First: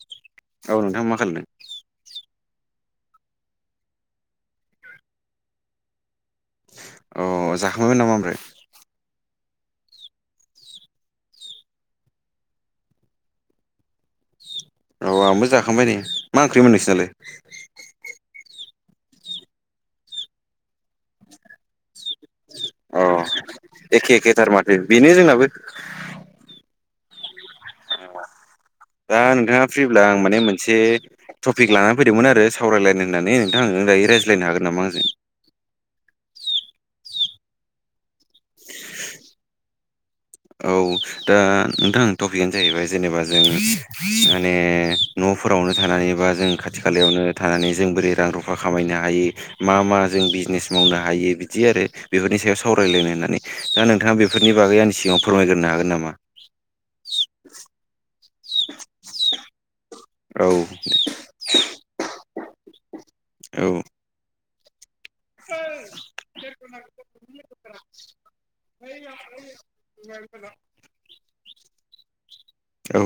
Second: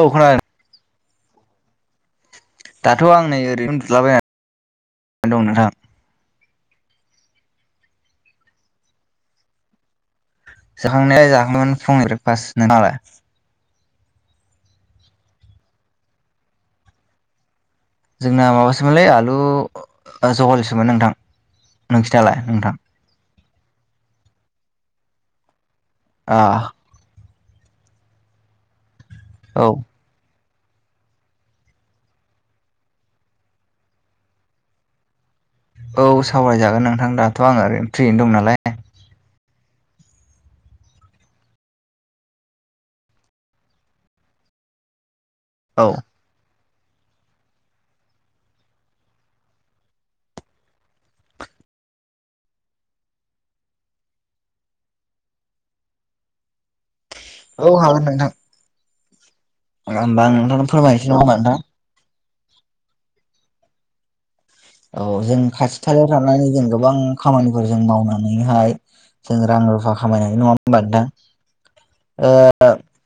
औ खोनादों। औ नोंथाङा मा खालामदों? दाथ' आं नै ओरैनो उनदुलाबायना दं नोंथां। अ' जाखांबायमोन नामा ओमफ्राय? जखांनाया जाखांबायमोन फुंनि ब्रेक फास्ट। नोंहालाय? औ आंबो जाखांबाय नै। मा ओंख्रि मोन नोंसोरनालाय? जोंना माबासोमोनलै आलु ज'ह'लसोमोन नोंथां। नोंस्रालाय नोंथां? अ' एखे-एखे थार माथो बेनो जोंनाबो। आ। दा नोंथाङा फ्रिब्ला आं माने मोनसे टपिक लानानानै फैदोंमोन आरो सावराय लायनो होननानै नोंथां आङो, नोङो दायो रायज्लायनो हागोन नामा आंजों? औ सावरायजागोन नोंथां दाथ' आं ओरैनो फ्रियैनो दं नालाय। औ दा नोंथां टपिकआनो जाहैबाय जेनेबा जों माने न'फोरावनो औ थानानै बा जों खाथि खालायावनो थानानै जों बोरै रां रुफा खामायनो हायो। मा मा जों बिजनेस मावनो हायो बिदि आरो बेफोरनि सायाव सावरायलायनो होननानै। दा नोंथाङा बेफोरनि बागै आंनि सिगाङाव फोरमायग्रोनो हागोन नामा? औ हागोन नोंथां। [unintelligible] र' होनबा आं औ नोंथांनो फोरमायनोसै नङा होनबा नोंथां। औ औ जों खाथि खालायाव थानानै जों गोबां खामानिफोर जों मावनानैहाय जों रां रुफा खामायनानै नङा होमबा नोंथां? ओ औ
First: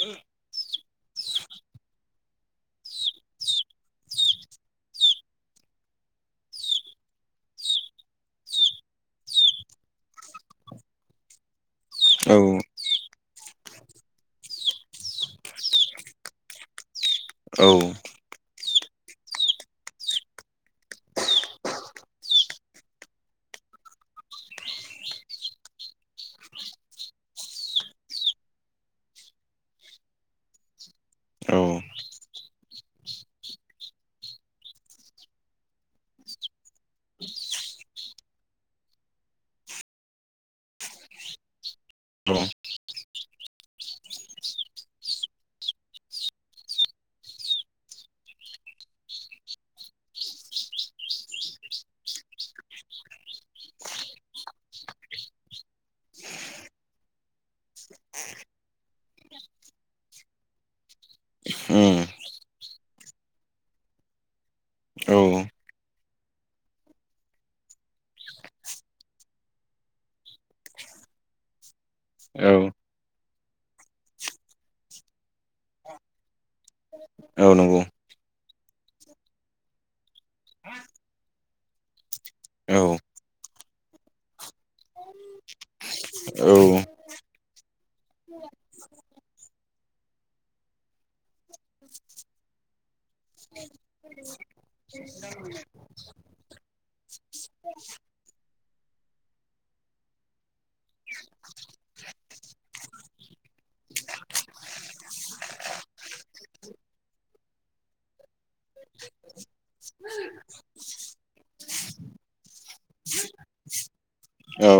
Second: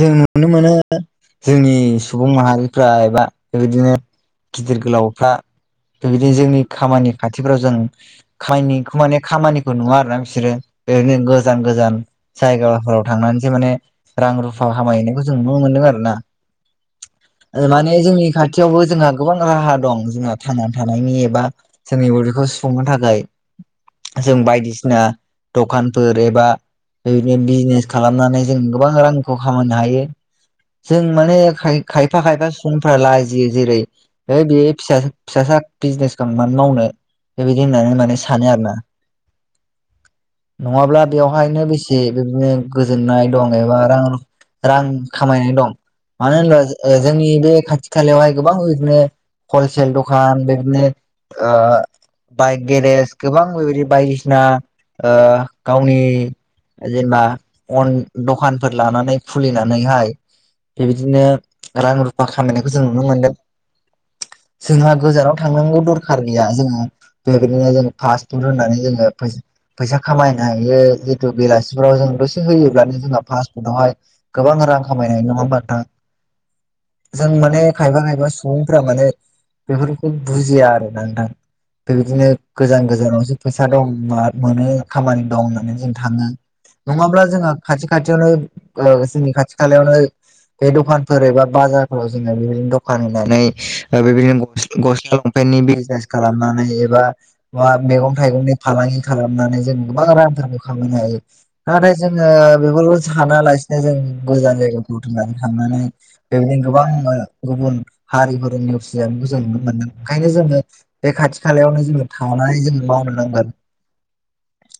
जों नुनो मोनो जोंनि सुबुं माहारिफ्रा एबा बेबायदिनो गिदिर गोलावफ्रा बेबायदिनो जोंनि खामानि खाथिफ्राव जों खाहानिखौ माने खामानिखौ नुवा आरोना बिसोरो ओरैनो गोजान गोजान जायगाफोराव थांनानैसो माने रां रुफा खामायहैनायखौ जों नुनो मोनदों आरो ना? औ माने जोंनि खाथियावबो जोंहा गोबां राहा दं जोंहा थांनानै थानायनि एबा जोंनि बखौ सुफुंनो थाखाय जों बायदिसिना दखानफोर एबा बिदिनो बिजनेस खालामनानै जों गोबां रांखौ खामायनो हायो। जों माने औ खायफा खायफा समफ्रा लाजियो जेरै बे फिसा फिसासा बिजनेसखौ आं मानो मावनो बेबायदि होननानै माने सानो आरोना? नङाब्ला बेवहायनो बेसे बिदिनो गोजोननाय दं एबा रां रां खामायनाय दं। मानो होनबा जोंनि बे खाथि खालायावहाय गोबां बिदिनो हलसेल दं। फान बेगनेत ओ बाइक गेरेज गोबां बेबायदि बायदिसिना ओ गावनि जेनेबा अन दखानफोर लानानै खुलिनानैहाय बेबायदिनो रां उम रुफा खामायनायखौ जों नुनो मोन्दों। जोंहा औ गोजानाव थांनांगौ दरखार गैया जोङो बेबायदिनो जों फास्फुद होननानै जोङो फैसा फैसा खामायनो हायो जितु बेलासिफोराव जों औ दसे होयोब्लानो जोंहा पासपुतआवहाय गोबां रां खामायनाय नङा होमबा नोंथां? जों औ माने नंगौ खायफा खायबा सुबुंफोरा माने बेफोरखौ बुजिया आरो ना नोंथां? बेबायदिनो औ गोजान गोजानावसो फैसा दं मोनो खामानि दं होननानै जों थाङो। औ नङाब्ला जोंहा खाथि खाथियावनो जोंनि खाथि खालायावनो बे दखानफोर एबा बाजारफोराव जोङो बिबायदिनो दखान होनानै ओ बिबायदिनो गस्ला लंफेन्टनि बिजनेस खालामनानै एबा बा मैगं थाइगंनि फालांगि खालामनानै जों गोबां रांफोरखौ खामनो हायो। नाथाय जोङो बेखौल' सानालासिनो जों गोजान जायगाखौथुमनानै थांनानै बेबायदिनो गोबां गुबुन हारिफोर नेवसियानो जों नुनो मोनदों ओंखायनो जोङो बे खाथि खालायावनो जोङो थानानै जोंङो मावनो नांगोन। औ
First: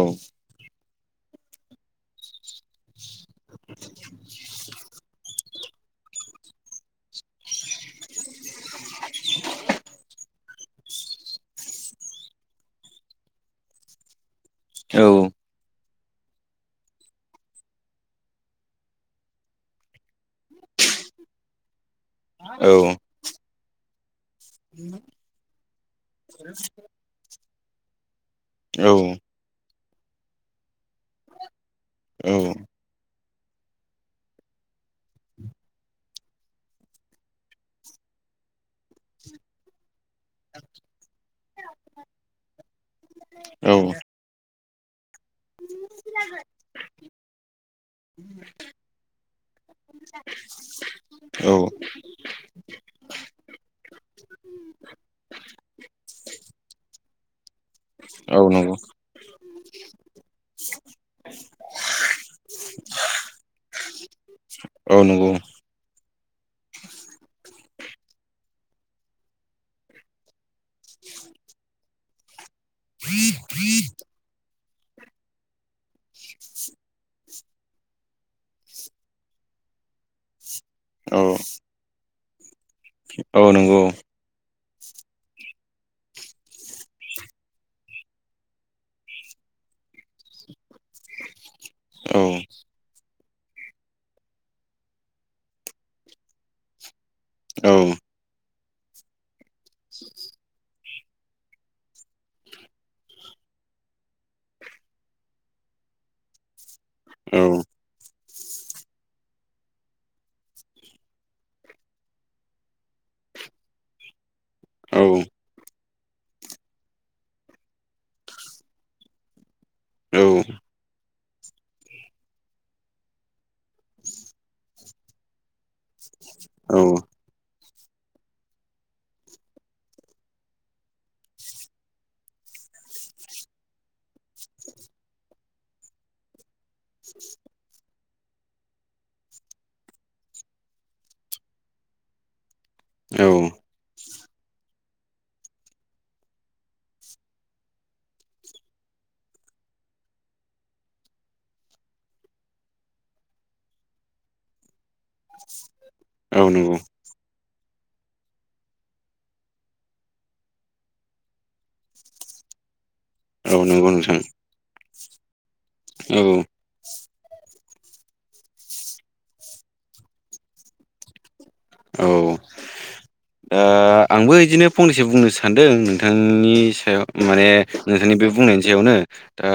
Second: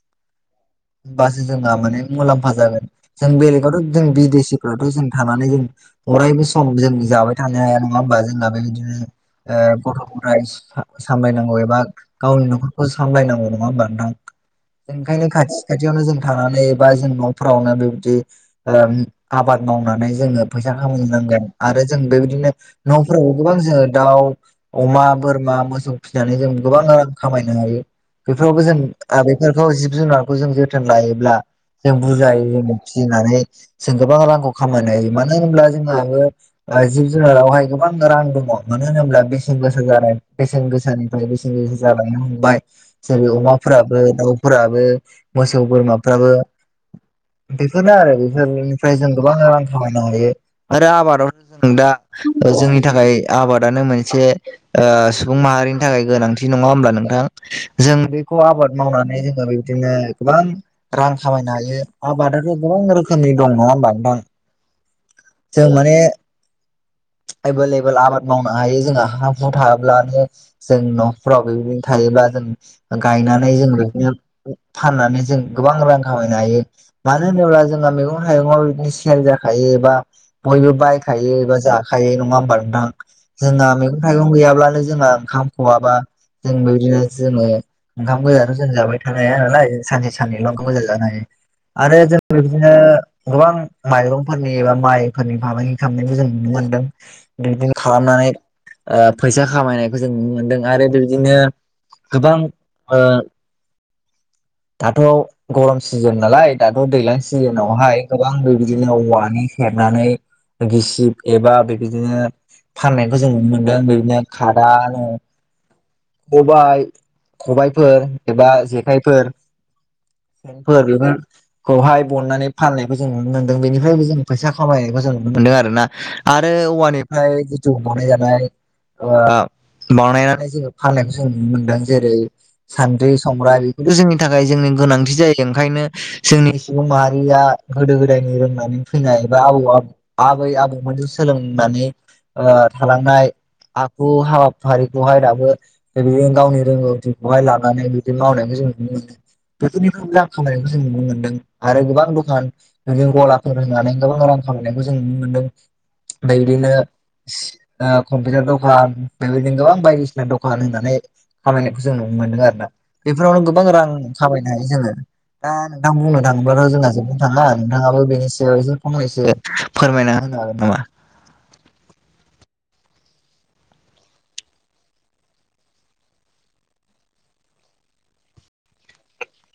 बासो जोङो माने मुलाम्फा जागोन। जों बेलेगावथ' जों बिदेसिफावथ' जों थानानै जों अरायबो सम जों जाबाय थानो हाया नङा ओमबा जोंना बेबायदिनो गथ' ग'थाय सामलायनांगौ एबा गावनि न'खरखौ सामलायनांगौ नङा ओमबा नोंथां ज औ ओंखायनो खाथि खाथियावनो जों थानानै एबा जों न'फोरावनो बेबायदि आबाद मावनानै जोङो फैसा खामानिनांगोन आरो जों बेबायदिनो न'फोराव गोबां जोङो दाउ अमा बोरमा मोसौ फिसिनानै जों गोबां रां खामायनो हायो। बेफोरावबो जों औ बेफोरखौ जिब जुनारखौ जों जोथोन लायोब्ला जों औ बुरजायो जों फिसिनानै जों गोबां रांखौ खामायनो हायो मानो होनब्ला जोंहाबो जिब जुनारावहाय गोबां रां दङ मानो होनोब्ला बेसेन गोसा जानाय बेसेन गोसाानिफ्राय बेसेन गोसा जालायनो हमबाय। जेरै अमाफोराबो दाउफोराबो मोसौ बोरमाफ्राबो बेफोरनो आरो बेफोरनिफ्राय जों गोबां रां खामायनो हायो। आरो आबादावथ' जों औ दा जोंनि थाखाय आबादानो मोनसे ओ सुबुं माहारिनि थाखाय गोनांथि नङा होमब्ला नोंथां जों बेखौ औ नंगौ आबाद मावनानै जोङो बे जोङो गोबां रां खामायनो हायो आबादाथ' गोबां रोखोमनि दं नङा होमबा नोंथां औ नंगौ जों माने एभेल एबोेल आबाद मावनो हायो जोंहा हा हु थाब्लानो जों न'फ्राव बेबायदि थायोब्ला जों गायनानै जों बिदिनो फाननानै जों गोबां रां खामायनो हायो। मानो होनोब्ला जोंहा मैगं थाइगंयाव बिदिनो सेल जाखायो एबा बयबो औ बायखायो एबा जाखायो नङा ओमबा नोंथां? औ जोंहा नंगौ मैगं थाइगं गैयाब्लानो जोंहा ओंखाम खआाबा जों बेदिनो जोङो ओंखाम गोजाथ' जों जाबाय थ ह नालाय सानसे सानैल' ओंखाम गोजान जानो हायो आरो औ जों बिदिनो गोबां माइरंफोरनि एबा माइफोरनि फालांगि खालामनायखौ जों नुनो मोनदों औ दैदिन खालामनानै फैसा खामायनायखौ जों नुनो मोनदों आरो बेबायदिनो गोबां [unintelligible] दाथ' गरम सिजोन नालाय दाथ' दैज्लां औ सिजोनावहाय गोबां बेबायदिनो औवानि हेबनानै गिसिब एबा बेबायदिनो फाननाय जों नुनो मोन्दों बेदिनो औ खादानो खबाइ खबायाइफोर एबा जेखाइफोर औ [unintelligible] खौहाय बननानै फाननायखौ जों नुनो मोन्दों बेनिफ्रायबो जों फैसा खामायनायखौ जों नुनो मोन्दों आरो ना आरो नंगौ औवानिफ्राय जिथु बनाय जानाय बानायनानै जोङो फाननायखौ जों नुनो मोनदों जेरै सान्द्रि संग्रा बेफोरथ' जोंनि थाखाय जोंनि गोनांथि जायो ओंखायनो जोंनि सुबुं माहारिया गोदो गोदायनि रोंनानै फैनाय एबा आबौ आबै आबै आबौमोनजों सोलोंनानै ओ थालांनाय हु हाबाफारिखौहाय दाबो बेजों गावनि रोंगौथिखौहाय लानानै बिदि मावनायखौ जों नुनो मोनो बेफोरनिफ्राय रां खामायनायखौ जों नुनो मोन्दों आरो गोबां दखान बिदिनो गलाफोर होनानै गोबां रां खामायनायखौ जों नुनो मोनदों ओमफ्राय औ बिदिनो नंगौ ओ कम्पिउटार दखान बेबायदिनो गोबां बायदिसिना दखान होननानै खामायनायखौ जों नुनो मोन्दों आरोना बेफोरावनो गोबां रां नोंथां खाबायनो हायो जोङो दा नोंथां बुंनो थाङोबाथ' जोंहा जोबोद थाङा नोंथाङाबो बेनि सायाव एसे फंनैसो फोरमायना होनो हागोन नामा औ ओ आंबो इदिनो फंनैसो बुंनो सानदों नोंथांनि सायाव माने नोंथांनि बे बुंनायनि सायावनो ओ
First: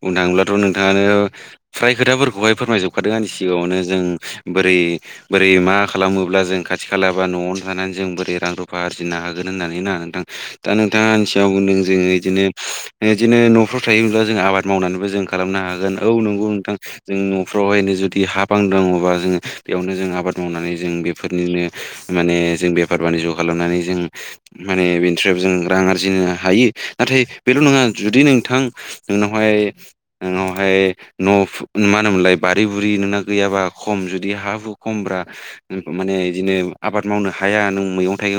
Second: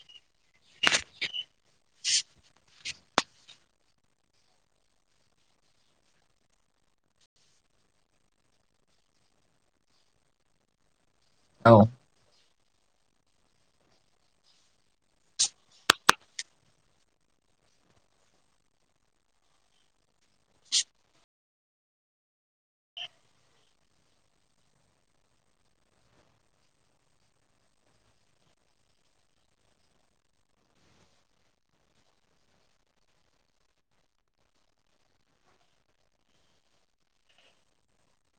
बुंनो थाङोब्लाथ' नोंथाङानो फ्राय खोथाफोरखौहाय फोरमायजोबखादों आंनि सिगाङावनो जों बोरै बोरै मा खालामोब्ला जों खाथि खाला बा न'आवनो थानानै जों बोरै रां रुफा आरजिनो हागोन होननानै ना नोंथां दा नोंथाङा आंनि सिगाव औ बुंदों जोङो बिदिनो बिदिनो न'फ्राव थायोब्ला जों आबाद मावनानैबो जों खालामनो हागोन औ नंगौ नोंथां जों न'फ्रावहायनो जुदि हा बां दङबा जोंङ बेयावनो जों आबाद मावनानै जों बेफोरनिनो माने जों बेफार बानिज्य खालामनानै जों माने बेनिफ्राय जों रां आरजिनो हायो नाथाय बेल' नङा जुदि नोंथां उोंनावहाय उनावहाय न' मा होनोमोनलाय बारि बुरि नोंना गैयाबा खम जुदि हा हु खमब्रा। माने बिदिनो आबाद मावनो हाया नों मैगं नाथाय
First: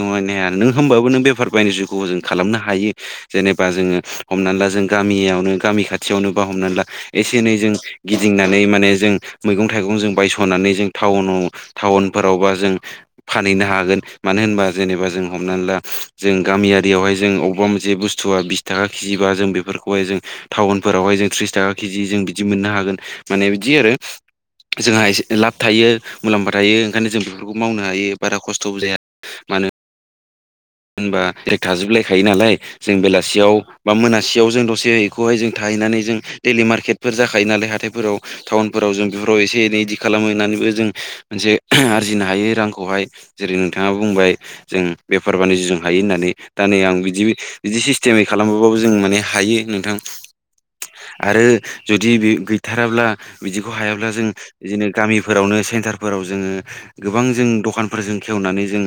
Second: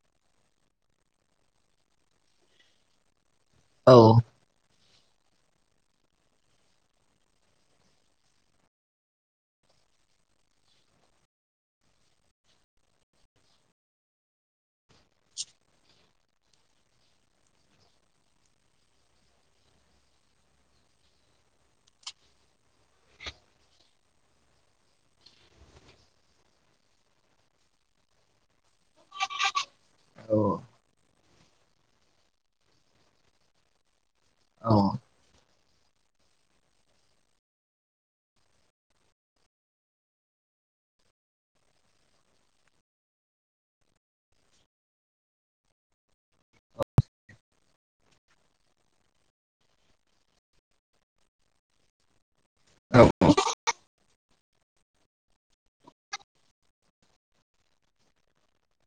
नों होमबो नों बेफार बानिज्यखौ जों खालामनो हायो जेनेबा औ जोङो हमनानै ला जों गामियावनो गामि खाथियावनो बा हमनानै ला एसे एनै जों गिदिंनानै माने जों मैगं थाइगं जों बायस'नानै जों टाउनाव टाउनफोरावबा जों फानहैनो हागोन मानो होनबा जेनेबा जों हमनानै ला जों गामियारियावहाय जों अबा मोनसे बुस्थुआ बिस थाखा केजि बा जों बेफोर जों टाउनफोरावहाय जों थ्रिस थाखा केजि जों बिदि मोननो हागोन माने बिदि आरो जोंहा एसे लाब थायो मुलाम्फा थायो ओंखायनो जों बेफोरखौ मावनो हायो बारा खस्थ'बो जाया मानो औ। होनबा थाजोबलायखायो नालाय जों बेलासियाव बा मोनासेयाव जों औ दसे खौहाय जों थाहैनानै जों दैलि मार्केटफोर जाखायो नालाय हाथायफोराव टाउनफोराव जों बेफोराव एसे एनै इदि खालाम हैनानैबो जों मोनसे आरजिनो हायो रांखौहाय। जेरै नोंथाङा बुंबाय जों बेफार बानिज्यजों हायो होननानै दा नै आं बिदि बिदि सिस्टेमै खालामबाबो जों माने हायो नोंथां। आरो जुदि बे औ गैथाराब्ला बिदिखौ हायाब्ला जों बिदिनो गामिफोरावनो सेन्टारफोराव जोङो गोबां जों दखानफोरजों खेवनानै जों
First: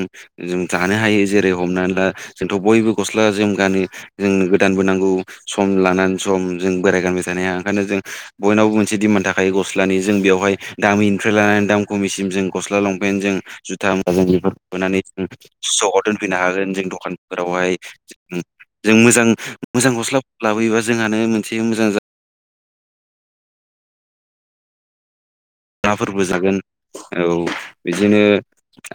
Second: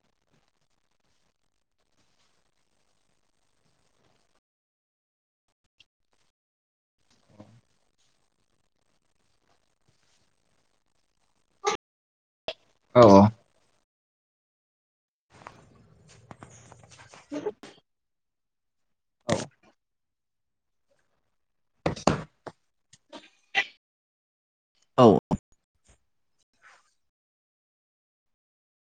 जों जानो हायो जेरै हमनानै ला जोंथ' बयबो गस्ला जोम गानो जोंनो गोदानबो नांगौ सम लानानै सम जों बोराय गानबाय थानो हाया ओंखायनो जों बयनावबो मोनसे दिमाण्ड थाखायो गस्लानि जों बेयावहाय दामिनिफ्राय लानानै दाम कमिसिम जों गस्ला औ लंपेन्टजों जुथा मुवाजों बेफोरखौ खालामनानै सकआव दोनफैनो हागोन जों दखानफोरावहाय जों मोजां मोजां गस्ला लाबोयोबा जोंहानो मोनसे मोजां औ नाफोरबो जागोन औ बिदिनो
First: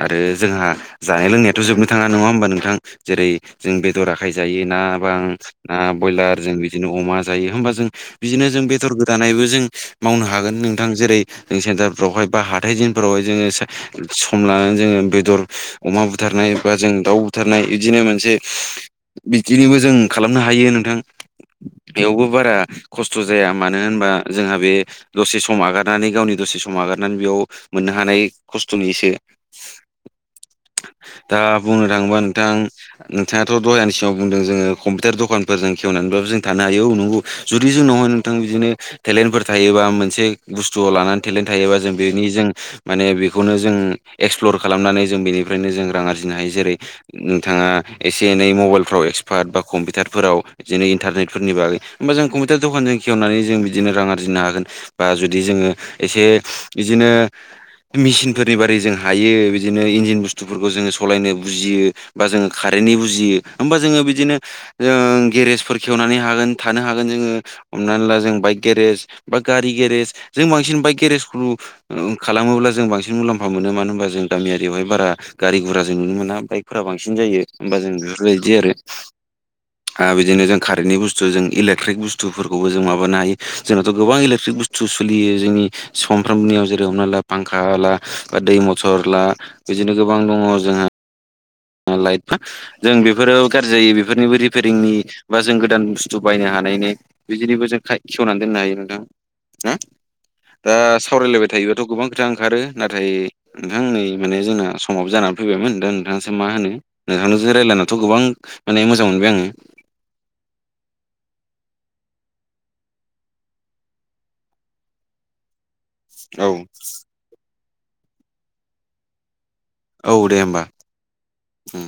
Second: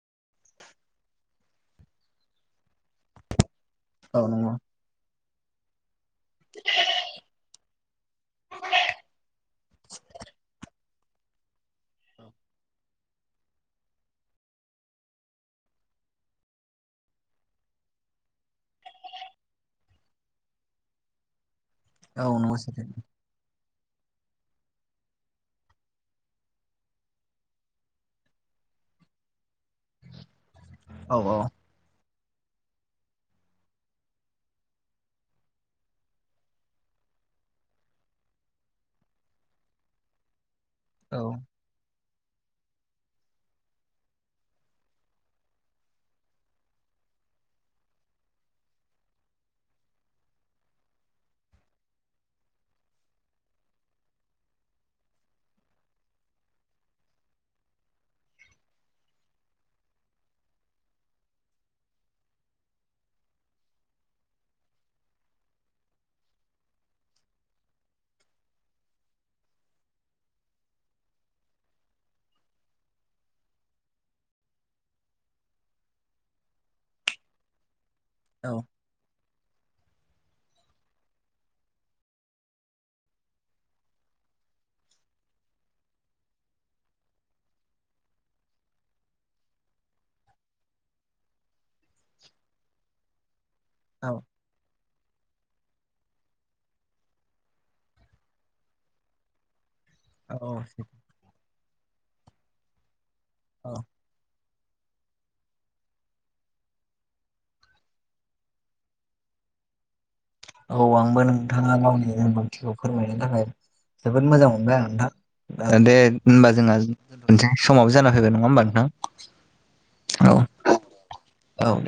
आरो जोंहा जानाय लोंनायाथ' जोबनो थाङा नङा होमबा नोंथां जेरै जों बेदर औ आखाइ नंगौ जायो ना बां ना ब्रयलार जों बिदिनो अमा जायो होमबा जों बिदिनो जों बेदर गोदानायबो जों मावनो हागोन नोंथां जेरै जों सेन्टारफोरावहाय बा हाथाय दिनफोरावहाय जोङो सम लानानै जोङो बेदर अमा बुथारनाय बा जों दाउ बुथारनाय इदिनो मोनसे बिदिनोबो जों खालामनो हायो नोंथां। बेयावबो औ बारा नंगौ सैथो खस्थ' जाया मानो होनबा जोंहा बे दसे सम आगार नानै गावनि दसे सम नागारनानै बेयाव मोननो हानाय खस्थ'निसो औ औ दा बुंनो थाङोबा नोंथां नोंथाङाथ' दहाय आंनि सिगाङाव बुंदों जोङो कम्पिउटार दखानफोरजों खेवनानैब्लाबो जों थानो हायो औ नंगौ जुदि जोंनाव थां बिदिनो टेलेन्टफोर थायोबा मोनसे बुस्थुआव औ लानानै टेलेन्ट थायोबा जों बेनि जों माने बेखौनो जों एक्सप्लर खालामनानै जों बेनिफ्रायनो जों रां आरजिनो हायो जेरै नोंथाङा एसे एनै मबाइलफ्राव एक्सपार्ट बा कम्पिउटारफोराव बिदिनो इन्टारनेटफोरनि बागै होमबा जों कम्पिउटार दखानजों खेवनानै जों बिदिनो रां आर्जिनो हागोन। बा जुदि जोङो एसे बिदिनो मेसिनफोरनि बारै जों हायो बिदिनो इन्जिन बुस्थुफोरखौ जोङो सलायनो बुजियो बा जोङो खारेन्टनि बुजियो होमबा जोङो बिदिनो जों गेरेजफोर खेवनानै हागोन थानो हागोन जोङो हमनानै ला जों बाइक गेरेज बा गारि गेरेज जों बांसिन बाइक गेरेजखौ खालामोब्ला जों बांसिन मुलाम्फा मोनो मानो होनबा जों गामियारियावहाय बारा गारि गुराजों नुनो मोना बाइकफोरा बांसिन जायो होमबा जों बेफोरबायदि आरो। आरो बिदिनो जों कारेन्टनि बुस्थु जों इलेक्ट्रिक बुस्थुफोरखौबो जों माबानो हायो जोंनाथ' गोबां इलेट्रिक बुस्थ थु सोलियो जोंनि सानफ्रामबोनियाव जेरै हमना ला फांखा ला बा दै मथर ला बिदिनो गोबां दङ जोंहा लाइट बा जों बेफोरो गाज्रि जायो औ बेफोरनिबो रिंनि बा जों गोदान बुस्थु बायनो हानायनि बिदिनिबो जों खेवनानै दोननो हायो नोंथां। हा औ दा औ सावरायलायबाय थायोबाथ' गोबां खोथा ओंखारो नाथाय औ नोंथां नै माने जोंना सम समाबो जानानै फैबायमोन दा नोंथाङासो मा होनो नोंथांजों रायज्लायनाथ' गोबां माने मोजां मोनबाय आङो औ आंबो नोंथाङा गावनि रोंगौथिखौ फोरमायनि थाखाय जोबोद मोजां मोनबाय आं नोंथां। दे होनबा जोंहा दोनसै समावबो जाना फैबाय नङा होमबा नोंथां औ दे होमबा औ। उम